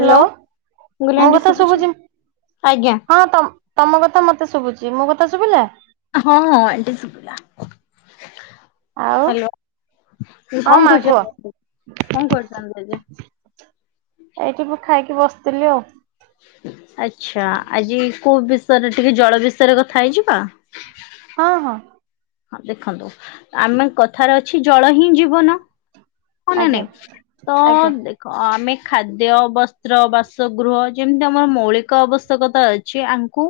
Hello ମୁଁ କହିଲି ମୋ ଆଣ୍ଟି କଥା ଶୁଭୁଛି ଆଜ୍ଞା। ହଁ ତମ ତମ କଥା ମତେ ଶୁଭୁଛି ମୋ କଥା ଶୁଭିଲା। ହଁ ହଁ ଏଣ୍ଟି ଶୁଭିଲା। ଆଉ ହ୍ୟାଲୋ ହଁ କଣ ମା କରୁଛ କୁହ [unintelligible] କଣ କରଛନ୍ତି ଯେ। ଏଇଠି ମୁ ଖାଇକି ବସିଥିଲି ଆଉ। ଆଚ୍ଛା ଆଜି କୋଉ ବିଷୟରେ ଟିକେ ଜଳ ବିଷୟରେ କଥା ହେଇଯିବା। ହଁ ହଁ। ହଁ ଦେଖନ୍ତୁ ଆମେ କଥାରେ ଅଛି ଜଳ ହିଁ ଯ ବନା ହ ନା ଆଜ୍ଞା ନାଇଁ ତ ଆଜ୍ଞା ହ ଆମେ ଖାଦ୍ୟ ବସ୍ତ୍ର ବାସଗୃହ ଯେମିତି ଆମର ମୌଳିକ ଆବଶ୍ୟକତା ଅ ଛି ଆଙ୍କୁ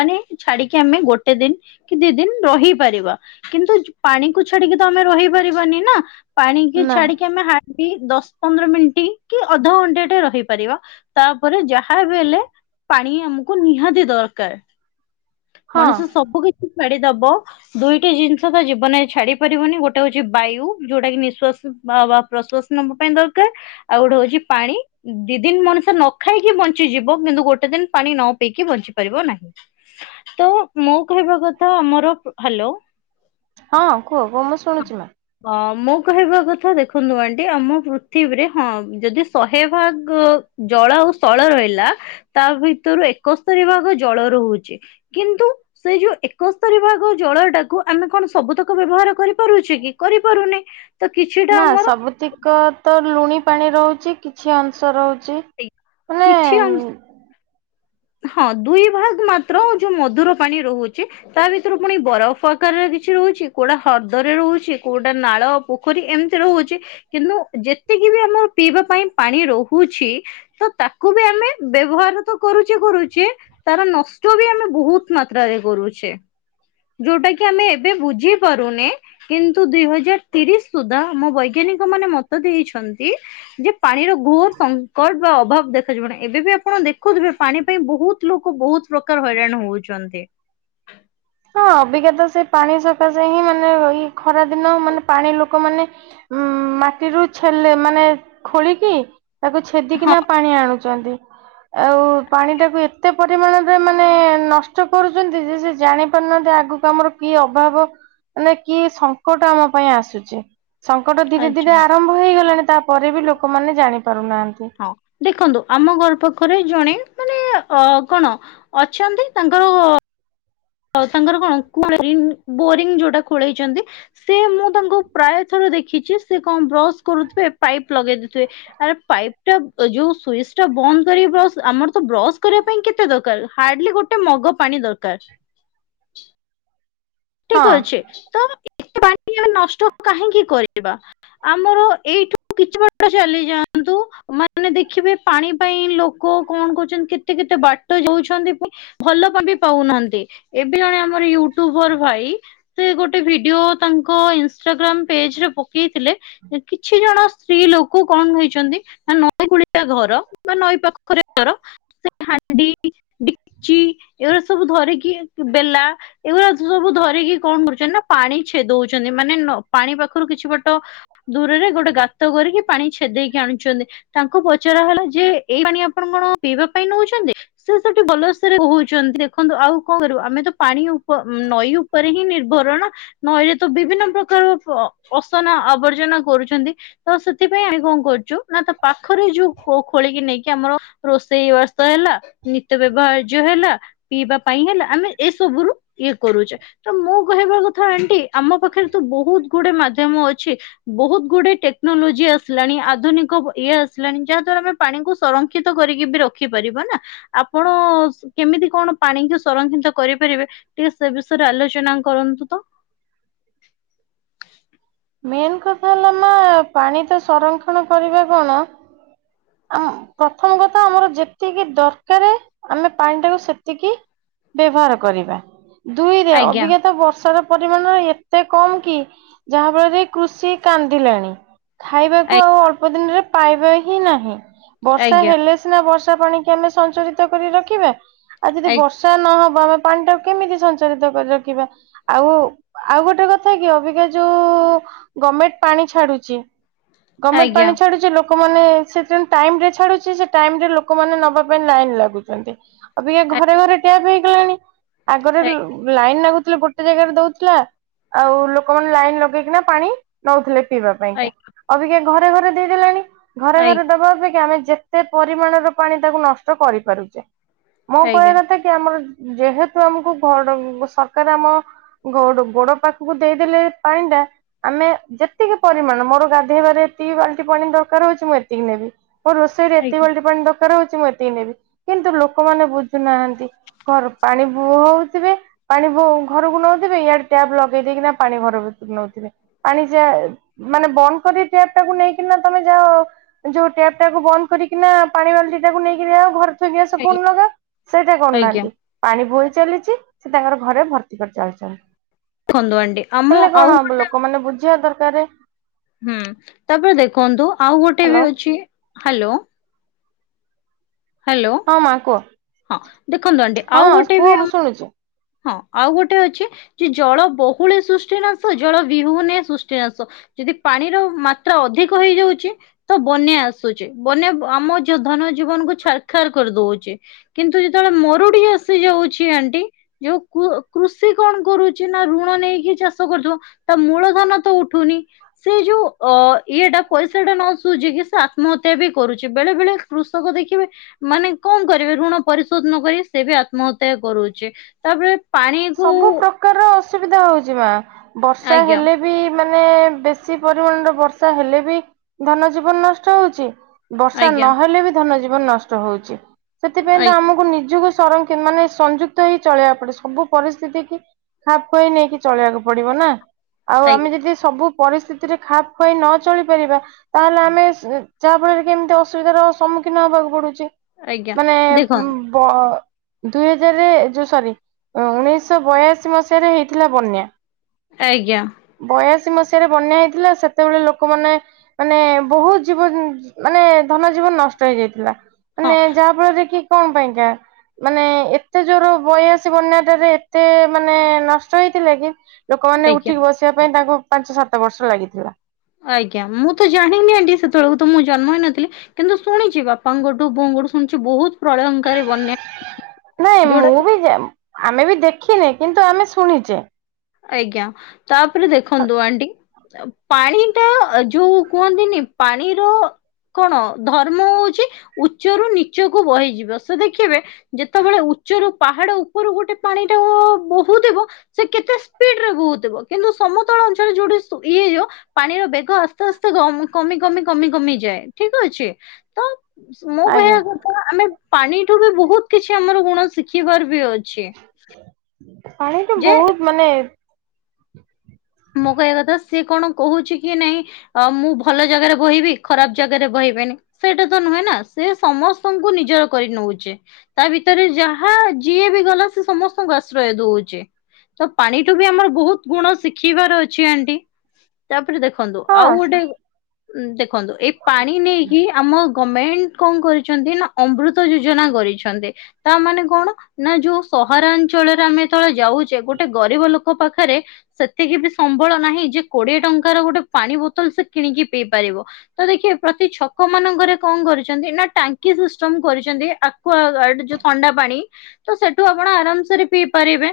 ମାନେ ଛାଡିକି ଆମେ ଗୋଟେ ଦିନ କି ଦି ଦିନ ରହି ପାରିବା କିନ୍ତୁ ପାଣିକୁ ଛାଡିକି ତ ଆମେ ରହି ପାରିବାନି ନା ପାଣି କି ନା ଛାଡିକି ଆମେ ଦଶ ପନ୍ଦର ମିନିଟ କି ଅଧଘଣ୍ଟା ଟେ ରହିପାରିବା। ତାପରେ ଯାହା ବି ହେଲେ ପାଣି ଆମକୁ ନିହାତି ଦରକାର। ହଁ ମଣିଷ ସବୁ କିଛି ଛାଡିଦବ ଦୁଇ ଗୋଟେ ଜିନିଷ ତ ଜୀବନରେ ଛାଡି ପାରିବନି ଗୋଟେ ହଉଛି ବାୟୁ ଯୋଉଟା କି ନିଶ୍ାସ ବା ପ୍ରଶ୍ଵାସ ନବା ପାଇଁ ଦରକାର ଆଉ ଗୋଟେ ହଉଛି ପାଣି ଦି ଦିନ ମଣିଷ ନ ଖାଇକି ବଞ୍ଚିଯିବ କିନ୍ତୁ ଗୋଟେ ଦିନ ପାଣି ନ ପିଇକି ବଞ୍ଚି ପାରିବ ନାହିଁ। ତ ମୋ କହିବା କଥା ଆମର ହ୍ୟାଲୋ ହଁ କୁହ କ ମୁଁ ଶୁଛି ମା। ଅ ମୋ କହିବା କଥା ଦେଖନ୍ତୁ ଆଣ୍ଟି ଆମ ପୃଥିବୀରେ ହଁ ଯଦି ଶହେ ଭାଗ ଜଳ ଆଉ ସ୍ଥଳ ରହିଲା ତା ଭିତରୁ ଏକସ୍ତରୀ ଭାଗ ଜଳ ରହୁଛି। କିନ୍ତୁ ସେ ଯୋଉ ଏକସ୍ତରୀ ଭାଗ ଜଳଟା ଆମେ କଣ ସବୁତକ ବ୍ୟବହାର କରିପାରୁଛେ କି କରିପାରୁନେ। ନା ସବୁତିକ ତ ଲୁଣି ପାଣି ରହୁଛି କିଛି ଅଂଶ ରହୁଛି କିଛି ଅଂ ମାନେ ହଁ ଦୁଇ ଭାଗ ମାତ୍ର ଯୋଉ ମଧୁର ପାଣି ରହୁଛି। ତା ଭିତରୁ ପୁଣି ବରଫ ଆକାରରେ କିଛି ରହୁଛି କୋଉଟା ହ୍ରଦରେ ରହୁଛି କୋଉଟା ନାଳ ପୋଖରୀ ଏମିତି ରହୁଛି କିନ୍ତୁ ଯେତିକି ବି ଆମର ପିଇବା ପାଇଁ ପାଣି ରହୁଛି। ତ ତାକୁ ବି ଆମେ ବ୍ୟବହାର ତ କରୁ କରୁଛେ ତାର ନଷ୍ଟ ବି ଆମେ ବହୁତ ମାତ୍ରାରେ କରୁଛେ। ଯୋଉଟା କି ଆମେ ଏବେ ବୁଝି ପାରୁନେ କିନ୍ତୁ ଦୁଇ ହଜାର ତିରିଶ ସୁଦ୍ଧା ଆମ ବୈଜ୍ଞାନିକ ମାନେ ମତ ଦେଇଛନ୍ତି ଯେ ପାଣିର ଘୋର ସଂକଟ ବା ଅଭାବ ଦେଖାଯିବନ ଏବେ ବି ଆପଣ ଦେଖୁଥିବେ ପାଣି ପାଇଁ ବହୁତ ଲୋକ ବହୁତ ପ୍ରକାର ହଇରାଣ ହଉଛନ୍ତି। ହଁ ଅବିକାତ ସେ ପାଣି ସକାଶା ହିଁ ମାନେ ଏଇ ଖରା ଦିନ ମାନେ ପାଣି ଲୋକମାନୋନେ ଉଁ ମାଟିରୁ ଛେଲେ ମାନେ ଖୋଳିକି ତାକୁ ହଁ ଛେଦିକିନା ପାଣି ଆଣୁଛନ୍ତି। ଆଉ ପାଣି ଟାକୁ ଏତେ ପରିମାଣରେ ମାନେ ନଷ୍ଟ କରୁଛନ୍ତି ଯେ ସେ ଜାଣି ପାରୁନାହାନ୍ତି ଆଗକୁ ଆମର କି ଅଭାବ ମାନେ କି ସଙ୍କଟ ଆମ ପାଇଁ ଆସୁଛି। ସଙ୍କଟ ଧୀରେ ଧୀରେ ଆରମ୍ଭ ହେଇଗଲାଣି, ତାପରେ ବି ଲୋକମାନେ ଜାଣି ପାରୁନାହାନ୍ତି। ହଁ ଦେଖନ୍ତୁ, ଆମ ଘର ପାଖରେ ଜଣେ ମାନେ ଅ କଣ ଅଛନ୍ତି ତାଙ୍କର ଆଉ ତାଙ୍କର କଣ ବୋରିଂ ବୋରିଙ୍ଗ ଯୋଉଟା ଖୋଳେଇଛନ୍ତି ସେ ମୁଁ ତାଙ୍କୁ ପ୍ରାୟ ଥର ଦେଖିଛି ସେ କଣ ବ୍ରସ କରୁଥିବେ ପାଇପ୍ ଲଗେଇଦେଇଥିବେ, ଆରେ ପାଇପ୍ ଯୋଉ ସୁଚ ଟା ବନ୍ଦ କରି ବ୍ରସ ଆମର ତ ବ୍ରସ୍ କରିବା ପାଇଁ କେତେ ଦରକାର ହାର୍ଡଲି ଗୋଟେ ଗୋଟେ ମଗ ପାଣି ଦରକାର। ହଁ ଠିକ ଅଛି, ତ ଏତେ ବା ନଷ୍ଟ କାହିଁକି କରିବା। ଆମର ଏଇଠୁ କିଛି ବାଟ ଚାଲି ଯାଆନ୍ତୁ ମାନେ ଦେଖିବେ ପାଣି ପାଇଁ ଲୋକ କଣ କରୁଛନ୍ତି, କେତେ କେତେ ବାଟ ଯା ପୁଣି ଭଲ ପା ବି ପାଉନାହାନ୍ତି ଏବେ ଜଣେ ଆମର ୟୁଟ୍ୟୁବର ଭାଇ ସେ ଗୋଟେ ଭିଡିଓ ତାଙ୍କ ଇନଷ୍ଟାଗ୍ରାମ ପେଜ ରେ ପକେଇଥିଲେ କିଛି ଜଣ ସ୍ତ୍ରୀ ଲୋକ କଣ କଣ ହୋଇଛନ୍ତି ନା ନଈ କୂଳିଆ ଘର ବା ନଈ ପାଖରେ ଘର ସେଇ ହାଣ୍ଡି ଡିକ୍ଚି ଏଗୁଡା ସବୁ ଧରିକି ବେଲା ଏଗୁଡା ସବୁ ଧରିକି କଣ କରୁଛନ୍ତି ନା ପାଣି ଛେଦଉଛନ୍ତି ମାନେ ପାଣି ପାଖରୁ କିଛି ବାଟ ଦୂରରେ ଗୋଟେ ଗାତ କରିକି ପାଣି ଛେଦେଇକି ଆଣୁଛନ୍ତି, ତାଙ୍କୁ ପଚରା ହେଲା ଯେ ଏଇ ପାଣି ଆପଣ କଣ ପିଇବା ପାଇଁ ନଉଛନ୍ତି ସେ ସେଠି ଭଲସେରେ କହୁଛନ୍ତି ଦେଖନ୍ତୁ ଆଉ କଣ କରୁ ଆମେ ତ ପାଣି ଉପ ନଈ ଉପରେ ହିଁ ନିର୍ଭରଣ। ନଈରେ ତ ବିଭିନ୍ନ ପ୍ରକାର ଅସନା, ଆବର୍ଜନା କରୁଛନ୍ତି। ତ ସେଥିପାଇଁ ଆମେ କଣ କରୁଛୁ ନା ତ ପାଖରେ ଯୋଉ ଖୋଳିକି ନେଇକି ଆମର ରୋଷେଇ ବାସ ହେଲା ନିତ ବ୍ୟବହାର୍ଯ୍ୟ ହେଲା। ପିଇବା ପାଇଁ ହେଲା ଆମେ ଏସବୁ ରୁ ଇଏ କରୁଛେ, ତ ମୁଁ କହିବା କଥା ଆଣ୍ଟି ଆମ ପାଖରେ ତ ବହୁତ ଗୁଡେ ମାଧ୍ୟମ ଅଛି। ବହୁତ ଗୁଡେ ଟେକ୍ନୋଲୋଜି ଆସିଲାଣି, ଆଧୁନିକ ଇଏ ଆସିଲାଣି, ଯାହା ଦ୍ଵାରା ଆମେ ପାଣିକୁ ସଂରକ୍ଷିତ କରିକି ବି ରଖିପାରିବ ନା। ଆପଣ କେମିତି କଣ ପାଣିିକି ସଂରକ୍ଷିତ କରିପାରିବେ ଟିକେ ସେ ବିଷୟରେ ଆଲୋଚନା କରନ୍ତୁ ତ। ମେନ୍ କଥା ହେଲା ମା ପାଣି ତ ସଂରକ୍ଷଣ କରିବା କଣ ଆ ପ୍ରଥମ କଥା ଆମର ଯେତିକି ଦରକାର ଆମେ ପାଣି ଟାକୁ ସେତିକି ବ୍ୟବହାର କରିବା। ଦୁଇରେ ଆଜ୍ଞା ଅଭିକା ତ ବର୍ଷା ର ପରିମାଣ ଏତେ କମ୍ କି ଯାହାଫଳରେ କୃଷି କାନ୍ଦିଲାଣି ଖାଇବାକୁ ଆଜ୍ଞା ଆଉ ଅଳ୍ପ ଦିନରେ ପାଇବା ହିଁ ନାହିଁ, ବର୍ଷା ଆଜ୍ଞା ହେଲେ ସିନା ବର୍ଷା ପାଣି କି ଆମେ ସଞ୍ଚରିତ କରି ରଖିବା। ଆଉ ଯଦି ବର୍ଷା ନହବ ଆମେ ପାଣି ଟା କୁ କେମିତି ସଞ୍ଚାରିତ କରି ରଖିବା, ଆଉ ଆଉ ଗୋଟେ କଥା କି ଅବିକା ଯୋଉ ଗମେଣ୍ଟ ପାଣି ଛାଡୁଛି, ଗମେଣ୍ଟ ଆଜ୍ଞା ପାଣି ଛାଡୁଛି ଲୋ ଲୋକମାନେ ସେଥି ଟାଇମ ରେ ଛାଡୁଚି ସେ ଟାଇମ ରେ ଲୋକମାନେ ନବା ପାଇଁ ଲାଇନ ଲାଗୁଛନ୍ତି। ଅଭିକା ଘରେ ଘରେ ଟ୍ୟାପ ହେଇଗଲାଣି, ଆଗରେ ଆଜ୍ଞା ଲାଇନ୍ ନାଗୁଥିଲେ ଗୋଟ ଗୋଟେ ଜାଗାରେ ଦଉଥିଲା ଆଉ ଲୋକମାନେ ଲାଇନ ଲଗେଇକିନା ପାଣି ନଉଥିଲେ। ପିଇବା ପାଇଁକା ଅବିକା ଘରେ ଘରେ ଦେଇଦେଲାଣି, ଘରେ ଆଜ୍ଞା ଘରେ ଦବା ଅପେକ୍ଷା ଆମେ ଯେତେ କେତେ ପରିମାଣର ପାଣି ତାକୁ ନଷ୍ଟ କରିପାରୁଛେ, ମୋ କହିବା ଆଜ୍ଞା କଥା ଆମର ଯେହେତୁ ଆମକୁ ଘ ସରକାର ଆମ ଗୋ ଗୋଡ ପାଖକୁ ଦେଇଦେଲେ ପାଣି ଟା ଆମେ ଯେତିକି ପରିମାଣ ମୋର ଗାଧେଇବାରେ ଏତିକି ବାଲଟି ପାଣି ଦରକାର ହଉଛି, ମୁଁ ଏତିକି ନେବି। ମୋ ରୋଷେଇରେ ଏତିକ ଆଜ୍ଞା ବାଟି ପାଣି ଦରକାର ହଉଛି ମୁଁ ଏତିକି ନେବି କିନ୍ତୁ ଲୋକମାନେ ବୁଝୁନାହାନ୍ତି। କଣ ପାଣି ବୁହ ହଉଥିବେ। ପାଣି ବୋ ଘରକୁ ନଉଥିବେ ଇଆଡ ଟ୍ୟାବ ଲଗେଇ ଦେଇକିନା ପାଣି ଘର ଭିତରୁକୁ ନଉଥିବେ ପାଣି ଯ ମାନେ ବନ୍ଦ କରି ଟ୍ୟାପ ଟାକୁ ନେଇକିନା ତମେ ଯାଅ ଯୋଉ ଟ୍ୟାପ ଟାକୁ ବନ୍ଦ କରିକିନା ପାଣି ବାଲଟି ଟାକୁ ନେଇକି ଯ ଆ ଘର ଆଜ୍ଞା ସ ଫୁନ ଲଗା ସେଇଟା ଆଜ୍ଞା କରୁନାହାନ୍ତି। ପାଣି ବୋହି ଚାଲିଡି ସେ ତାଙ୍କର ଘରେ ଭର୍ତି କରି ଚାଲିଚନ୍ତି। ପନ୍ଦୁଡି [unintelligible] କଣ ହବ ଲୋକମାନୋନ ବୁଝିବା ଦରକାରେ। ହୁଁ ତାପରେ ଦେଖନ୍ତୁ ଆଉ ଗୋଟେ ବି ହ୍ୟାଲୋ ଅଛି ହ୍ୟାଲୋ ହ୍ୟାଲୋ ହଁ ମା କୁହ ହଁ ଦେଖନ୍ତୁ ଆନ୍ତି ଆଉ ହଁ ଗୋଟେ କୁହ ବି ମୁଁ ଆମ ଶୁଣୁଛି। ହଁ ଆଉ ଗୋଟେ ଅଛି ଯେ ଜଳ ବହୁଳେ ସୃଷ୍ଟିନାଶ ଜଳ ବିହୁନେ ସୃଷ୍ଟିନାଶ ଯଦି ପାଣିର ମାତ୍ରା ଅଧିକ ହେଇଯାଉଚି ତ ବନ୍ୟା ଆସୁଚି ବନ୍ୟା ଆମ ଯ ଧନ ଜୀବନ କୁ ଛାରଖାର କରିଦଉଚି। କିନ୍ତୁ ଯେତେବେଳେ ମରୁଡି ଆସି ଯାଉଛି ଆଣ୍ଟି ଯୋଉ କୃଷି କଣ କରୁଚି ନା ଋଣ ନେଇକି ଚାଷ କରୁଥିବ। ତା ମୂଳ ଧନ ତ ଉଠୁନି। ସେ ଯୋଉ ଅ ଇଏଟା ପଇସା ଟା ନ ଶୁଝ କି ସେ ଆତ୍ମହତ୍ୟା ବି କରୁଛି ବେଳେ ବେଳେ କୃଷକ ଦେଖିବେ ମାନେ କଣ କରିବେ ଋଣ ପରିଶୋଧ ନ କରି ସେ ବି ଆତ୍ମହତ୍ୟା କରୁଚି ତାପରେ ପାଣିକୁ ସବୁ ପ୍ରକାରର ଅସୁବିଧା ହଉଛି ମା ବର୍ଷା ଆଜ୍ଞା ହେଲେ ବି ମାନେ ବେଶୀ ପରିମାଣରରେ ବର୍ଷା ହେଲେ ବି ଧନ ଜୀବନ ନଷ୍ଟ ହଉଚି ବର୍ଷା ଆଜ୍ଞା ନହେଲେ ବି ଧନ ଜୀବନ ନଷ୍ଟ ହଉଛି ସେଥିପାଇଁ ତ ଆଜ୍ଞା ଆମକୁ ନିଜକୁ ସଂରକ୍ଷ ମାନେ ସଂଯୁକ୍ତ ହେଇ ଚଳେଇକୁ ପଡେ ସବୁ ପରିସ୍ଥିତି କି ଖାପ ଖୁଆଇ ନେଇକି ଚଳେଇିବାକୁ ପଡିବ ନା ଆଉ ଆମେ ଆଜ୍ଞା ଯଦି ସବୁ ପରିସ୍ଥିତିରେ ଖାପ ଖୁଆଇ ନ ଚଳିପାରିବା ତାହେଲେ ଆମେ ଯାହା ଫଳରେ କି ଏମିତି ଅସୁବିଧାର ସମ୍ମୁଖୀନ ହବାକୁ ପଡୁଚି। ଆଜ୍ଞା ମାନେ ଦେଖନ୍ତୁ ବ ଦୁଇ ହଜାରରେ ଯଉ ସରି ଉଣେଇଶହ ବୟାଅଶୀ ମସିହାରେ ହେଇଥିଲା ବନ୍ୟା। ଆଜ୍ଞା। ବୟାଶୀ ମସିହାରେ ବନ୍ୟା ହେଇଥିଲା ସେତେବେଳେ ଲୋକମାନେ ମାନେ ବହୁତ ଜୀବନ ମାନେ ଧନ ଜୀବନ ନଷ୍ଟ ହେଇଯାଇଥିଲା। ହଁ ମାନେ ଯାହା ଫଳରେ କି କଣ ପାଇଁକା ମାନେ ଏତେ ଜୋର ବୟାଅଶି ବନ୍ୟା ଏତେ ମାନେ ନଷ୍ଟ ହେଇଥିଲେ କି ଲୋକମାନୋନ ଆଜ୍ଞା ଉଠିକି ବସି ଉଠିବା ପାଇଁ ତାଙ୍କୁ ପାଞ୍ଚ ସାତ ବର୍ଷ ଲାଗିଥିଲା। ଆଜ୍ଞା ମୁଁ ତ ଜାଣିନି ଆଣ୍ଟି ସେତେବେଳକୁ ତ ମୁଁ ଜନ୍ମ ହେଇନଥିଲି କିନ୍ତୁ ଶୁଣିଚି ବାପାଙ୍କଠୁ ବୋଅଙ୍କଠୁ ଶୁଣିଚି ବହୁତ ପ୍ରଳୟଙ୍କାରେ ବନ୍ୟା ନାଇଁ ଯୋଉଟା ମୁଁ କି ବି ଯା ଆମେ ବି ଦେଖିନେ କିନ୍ତୁ ଆମେ ଶୁଣିଚେ ଆଜ୍ଞା ତାପରେ ଦେଖନ୍ତୁ ଆଣ୍ଟି ପାଣି ଟା ଯୋଉ କୁହନ୍ତିନି ପାଣିର କଣ ଧର୍ମ ହଉଛି ଉଚ୍ଚରୁ ନିଚକୁ ବହିଯିବ ସେ ଦେଖିବେ ଯେତେବେଳେ ଉଚ୍ଚରୁ ପାହାଡ ଉପରୁ ଗୋଟେ ପାଣି ଟା ବୋହୁଥିବ ସେ କେତେ କହୁଥିବ କିନ୍ତୁ ସମତଳ ଅଞ୍ଚଳରେ ଯୋଉଠି ଇଏ ଯ ପାଣିର ବେଗ ଆସ୍ତେ ଆସ୍ତେ କମି କମି କମି କମିଯାଏ ଠିକ୍ ଅଛି ତ ମୁଁ ଆଜ୍ଞା କହିବା କଥା ଆମେ ପାଣିଠୁ ବି ବହୁତ କିଛି ଆମର ଗୁଣ ଶିଖିବାର ବି ଅଛି। ପାଣି ତ ଯେ ବହୁତ ମାନେ ମଁ କହିବା କଥା ସେ କଣ କହୁଛି କି ନାଇଁ ଅ ମୁଁ ଭଲ ଜାଗାରେ ବହିବି ଖରାପ ଜାଗାରେ ବହିବନି। ସେଇଟା ତ ନୁହେଁ ନା ସେ ସମସ୍ତଙ୍କୁ ନିଜର କରି ନଉଚି। ତା ଭିତରେ ଯାହା ଯିଏ ବି ଗଲା ସେ ସମସ୍ତଙ୍କୁ ଆଶ୍ରୟ ଦଉଚି। ତ ପାଣି ଟୁ ବି ଆମର ବହୁତ ଗୁଣ ସୀକ୍ ସିଖିବାର ଅଛି ଆଣ୍ଟି ତାପରେ ଦେଖନ୍ତୁ ଆଉ ହଁ ଗୋଟେ। ଦେଖନ୍ତୁ ଏଇ ପାଣି ନେଇକି ଆମ। ଗମେଣ୍ଟ କଣ କରିଛନ୍ତି ନା ଅମୃତ ଯୋଜନା କରିଛନ୍ତି। ତା ମାନେ କଣ ନା ଯୋଉ ସହରାଞ୍ଚଳରେ ଆମେ। ଯେତେବେଳେ ଯାଉଛେ ଗୋଟେ ଗରିବ ଲୋକ ପାଖରେ। ସେତିକି ବି ସମ୍ବଳ ନାହିଁ ଯେ କୋଡିଏ ଟଙ୍କାର ଗୋଟେ ପାଣି ବୋତଲ ସେ କିଣିକି ପିଇ ପାରିବ। ତ ଦେଖିବେ ପ୍ରତି ଛକ ମାନଙ୍କରେ କଣ କରିଛନ୍ତି ନା ଟା ଟାଙ୍କି ସିଷ୍ଟମ କରିଛନ୍ତି ଆକୁଆ ଗାଡ଼ ଯୋଉ ଥଣ୍ଡା ପଣି। ତ ସେଠୁ ଆପଣ ଆରାମସରେ ପିଇ ପାରିବେ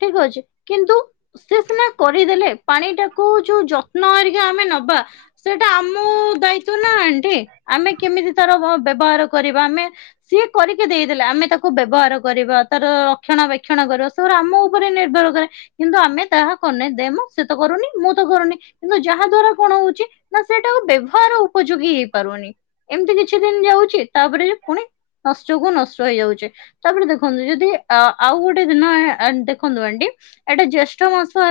ଠିକ୍ ଅଛି କିନ୍ତୁ। ସିଏ ସିନା କରିଦେଲେ ପାଣି ଟାକୁ ଯୋଉ ଯତ୍ନ ହେରିକା ଆମେ ନବା। ସେଟା ଆମ ଦାୟିତ୍ୱ ନା ଆଣ୍ଟି ଆମେ କେମିତି ତାର ବ୍ୟବହାର କରିବା ଆମେ। ସିଏ କରିକି ଦେଇଦେଲେ ଆମେ ତାକୁ ବ୍ୟବହାର କରିବା। ତାର ରକ୍ଷଣ ବେକ୍ଷଣ କରିବ ସେଗୁରାଆମ ଉପରେ ନିର୍ଭର କରେ। କିନ୍ତୁ ଆମେ ତାହା କରୁନେ ଦେମ ସେ ତ କରୁନି ମୁଁ ତ କରୁନି। କିନ୍ତୁ ଯାହା ଦ୍ଵାରା କଣ ହଉଛି ନା ସେଇଟାଆଉ ବ୍ୟବହାର ଉପଯୋଗୀ ହେଇପାରୁନି। ଏମିତି କିଛି ଦିନ ଯାଉଛି ତାପରେ ଯେ ପୁଣି ନଷ୍ଟ କୁ ନଷ୍ଟ ହେଇଯାଉଛି। ତାପରେ ଦେଖନ୍ତୁ ଯଦି ଅ ଆଉ ଗୋଟେ ଦିନ ଦେଖନ୍ତୁ ଆଣ୍ଟୀ। ଏଟା ଜ୍ୟେଷ୍ଠ ମାସ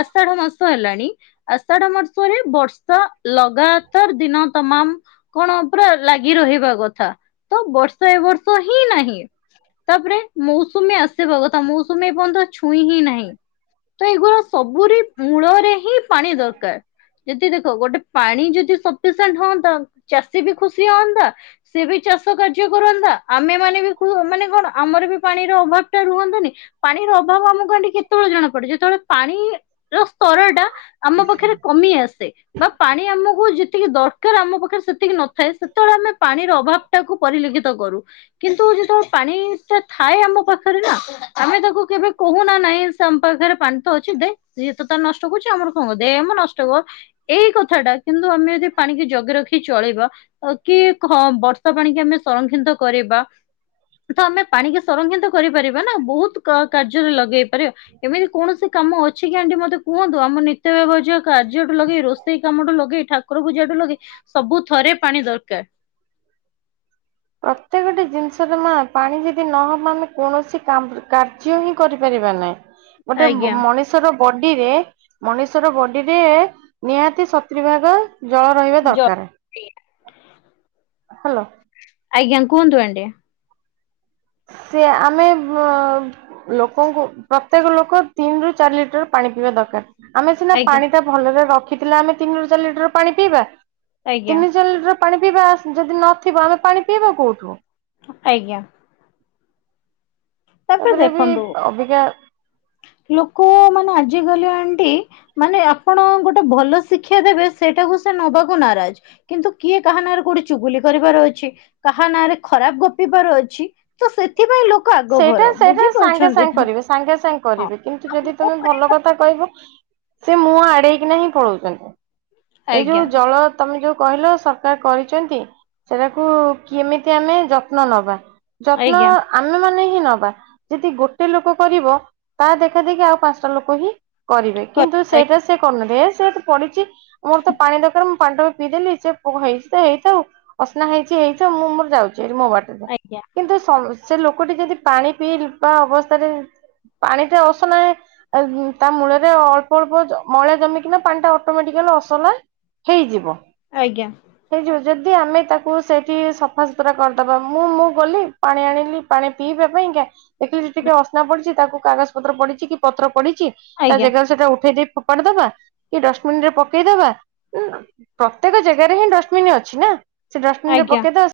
ଆଷାଢ଼ ମାସ ହେଲାଣି ଆଷା ଆଷାଢ଼ ମାସରେ ବର୍ଷା ଲଗାତାର ଦିନ ତମାମ। କଣ ପୁରା ଲାଗି ରହିବା କଥା ତ ବର୍ଷା ଏ ବର୍ଷ ହିଁ ନାହିଁ। ତାପରେ ମୌସୁମୀ ଆସିବା କଥା ମୌସୁମୀ ଏ ପର୍ଯ୍ୟନ୍ତ ଛୁଇଁ ହିଁ ନାହିଁ। କେବଳ ସବୁରି ମୂଳରେ ହିଁ ପାଣି ଦରକାର ଯଦି ଦେଖ ଗୋଟେ ପାଣି ଯଦି। ସଫିସେଣ୍ଡେ ହନ୍ତା ଚାଷୀ ବି ଖୁସି ହଅନ୍ତା। ସେ ବି ଚାଷ କାର୍ଯ୍ୟ କରନ୍ତା ଆମେ ମାନେ ବି ମାନେ କଣ ଆମର ବି ପାଣିର ଅଭାବ ଟା ରୁହନ୍ତାନି। ପାଣିରଅଭାବ ଆମ କେତେବେଳେ ଜଣା ପଡେ ଯେତେବେଳେ ପାଣିର ସ୍ତର ଟା ଆମ ପାଖରେ କମି ଆସେ। ବା ପାଣି ଆମକୁ ଯେତିକି ଦରକାର ଆମ ପାଖରେ ସେତିକି ନଥାଏ ସେତେବେଳେ ଆମେ ପାଣିର ଅଭାବ। ଟାକୁୁ ପରିଲିକ୍ଷିତ କରୁ। କିନ୍ତୁ ଯେତେବେଳେ ପାଣିଟା ଥାଏ ଆମ ପାଖରେ ନା ଆମେ ତାକୁ କେବେ କହୁନା ନାହିଁ। ଆମ ପାଖରେ ପାଣି ତ ଅଛି ଦେ ଜିଏତ ତାର ନଷ୍ଟ କରୁଛି ଆମର କଣ କ ଦେମ ନଷ୍ଟ କର। ଏଇ କଥା ଟା କିନ୍ତୁ ଆମେ ଯଦି ପାଣିିକି ଜଗି ରଖି ଚଳିବା। କି ହଁ ବର୍ଷା ପାଣି କି ଆମେ ସଂରକ୍ଷିତ କରିବା। ତ ଆମେ ପାଣିିକି ସଂରକ୍ଷିତ କରିପାରିବା ନା ବହୁତ କାର୍ଯ୍ୟରେ ଲଗେଇ। ଦେଇପାରିବା। ଏମିତି କୌଣସି କାମ ଅଛି କି ଆଣ୍ଟି ମୋତେ କୁହନ୍ତୁ ଆମ ନିତ୍ୟ ବ୍ୟଭଜ କାର୍ଯ୍ୟଠୁ ଲଗେଇ ରୋ ରୋସେଇ କାମଠୁ ଲଗେଇ ଠାକୁର ପୂଜାଠୁ ଲଗେଇ ସବୁ ଥରେ ପାଣି ଦରକାର। ପ୍ରତ୍ୟେକଟି ଜିନିଷରେ ମା ପାଣି ଯଦି ନହବ ଆମେ କୌଣସି କାମ କାର୍ଯ୍ୟ ହିଁ କରିପାରିବା ନାହିଁ ଗୋଟେ ଆଜ୍ଞା ମଣି ମଣିଷର ବଡିରେ ମଣିଷର ବଡିରେ ନିହାତି ସତୁରି ଭାଗ। ଜଳ ରହିବା ଜ ଦରକାର। ହ୍ୟାଲୋ। ଆଜ୍ଞା କୁହନ୍ତୁ ଆଣ୍ଟି। ସେ ଆମେ ବ ଲୋକଙ୍କୁ ପ୍ରତ୍ୟେକ ଲୋକ ତିନି ରୁ ଚାରି ଲିଟର ପାଣି ପିଇବା ଦରକାର। ଆମେ ସିନା ଆଜ୍ଞା ପାଣି ଟା ଭଲରେ ରଖିଥିଲେ ଆମେ ତିନିରୁ ଚାରି ଲିଟର ପାଣି ପିଇବା। ଆଜ୍ଞା ତିନି ଚାରିଲିଟର ପାଣି ପିଇବା ଯଦି ନଥିବ ଆମେ ପାଣି ପିଇବା କୋଉଠୁ। ଆଜ୍ଞା। ତାପରେ ବି ଅବିକା। ଲୋକ ମାନେ ଆଜିକାଲି ଆଣ୍ଟି। ମାନେ ଆପଣ ଗୋଟେ ଭଲ ଶିକ୍ଷା ଦେବେ ସେଇଟାକୁ ସେ ନବାକୁ ନାରାଜ। କିନ୍ତୁ କିଏ କାହା ନାରେ କୋଉଠି ଚୁଗୁଲି କରିବାର ଅଛି କାହା ନାଁ ରେ ଖରାପ ଗପିବାର ଅଛି ତ ସେଥିପାଇଁ ଲୋ ସେଟା ସେଟା ସାଙ୍ଗେ ସାଙ୍ଗେ କରିବେ ସାଙ୍ଗେ ସାଙ୍ଗେ ହଁ। କରିବେ କିନ୍ତୁ ଯଦି ତମେ ଭଲ କ ତା କଇବ ସେ ମୁହଁ ଆଡ଼େଇକିନା ହିଁ ପଳଉଚନ୍ତି। ଏଇ ଆଜ୍ଞା ଯୋଉ ଜଳ ତମେ ଯୋଉ କହିଲ ସରକାର କରିଚନ୍ତି ସେଟାକୁ କେମିତି ଆମେ ଯତ୍ନ ନବା? ଯତ୍ନ ଆଜ୍ଞା ଆ ମାନେ ହିଁ ନବା। ଯେଦି ଗୋଟେ ଲୋକ କରିବ ତା ଦେଖା ଦେଖି ଆଉ ପାଁଶଟା ଲୋକ ହିଁ କରିବେ କିନ୍ତୁ ଆଜ୍ଞା ସେଇଟା ସେ କରନ ଭେ ସେ ଏତେ ପଡ଼ିଚି ମୋର ତ ପାଣି ଦରକାର ମୁଁ ପାଣି ଟୋପେ ପିଇଦେଲି ସେ ପୁ ହେଇଚି ତ ହେଇଥାଉ। ଅସ୍ନା ହେଇଚି ହେଇଥାଉ ମୁଁ ମୋର ଯାଉଚି ହାରି ମୋ ବାଟରେ ଆଜ୍ଞା କିନ୍ତୁ ସଁ ସେ ଲୋକଟି ଯଦି ପାଣି ପିଇଲ୍ ବା ଅବସ୍ଥାରେ ପାଣିଟା ଅସନା ଏ ତା ମୂଳରେ ଅଳ୍ପ ଅଳ୍ପ ଜ ମଇଳା ଜମିକିନା ପାଣିଟା ଅଟୋମେଟିକାଲ୍ ଅସନା ହେଇଯିବ। ଆଜ୍ଞା। ହେଇଯିବ ଯଦି ଆମେ ତାକୁ ସେଇଠି ସଫାସୁତୁରା କରିଦବା ମୁଁ ମୁଁ ଗଲି ପାଣି ଆଣିଲି। ପାଣି ପିଇବା ପାଇଁକା ଦେଖିଲି ଯେତିକି ଅସ୍ନା ପଡ଼ିଚି ତାକୁ କାଗଜ ପତ୍ର ପଡ଼ିଚି କି ପତ୍ର ପଡ଼ିଚି ତା ଜେଗାରୁ ସେଟା ଉଠେଇ ଦେଇ ଫୋପାଡ଼ି ଦବା କି ଡଷ୍ଟବିନ୍ ରେ ପକେଇଦବା ଉଁ ପ୍ରତ୍ୟେକ ଜେଗାରେ ହିଁ ଡଷ୍ଟବିନ୍ ଅଛି ନାଁ ସେ ଡଷ୍ଟବିନ୍ ରେ ଆଜ୍ଞା। ପକେଇ ଦବା ସ୍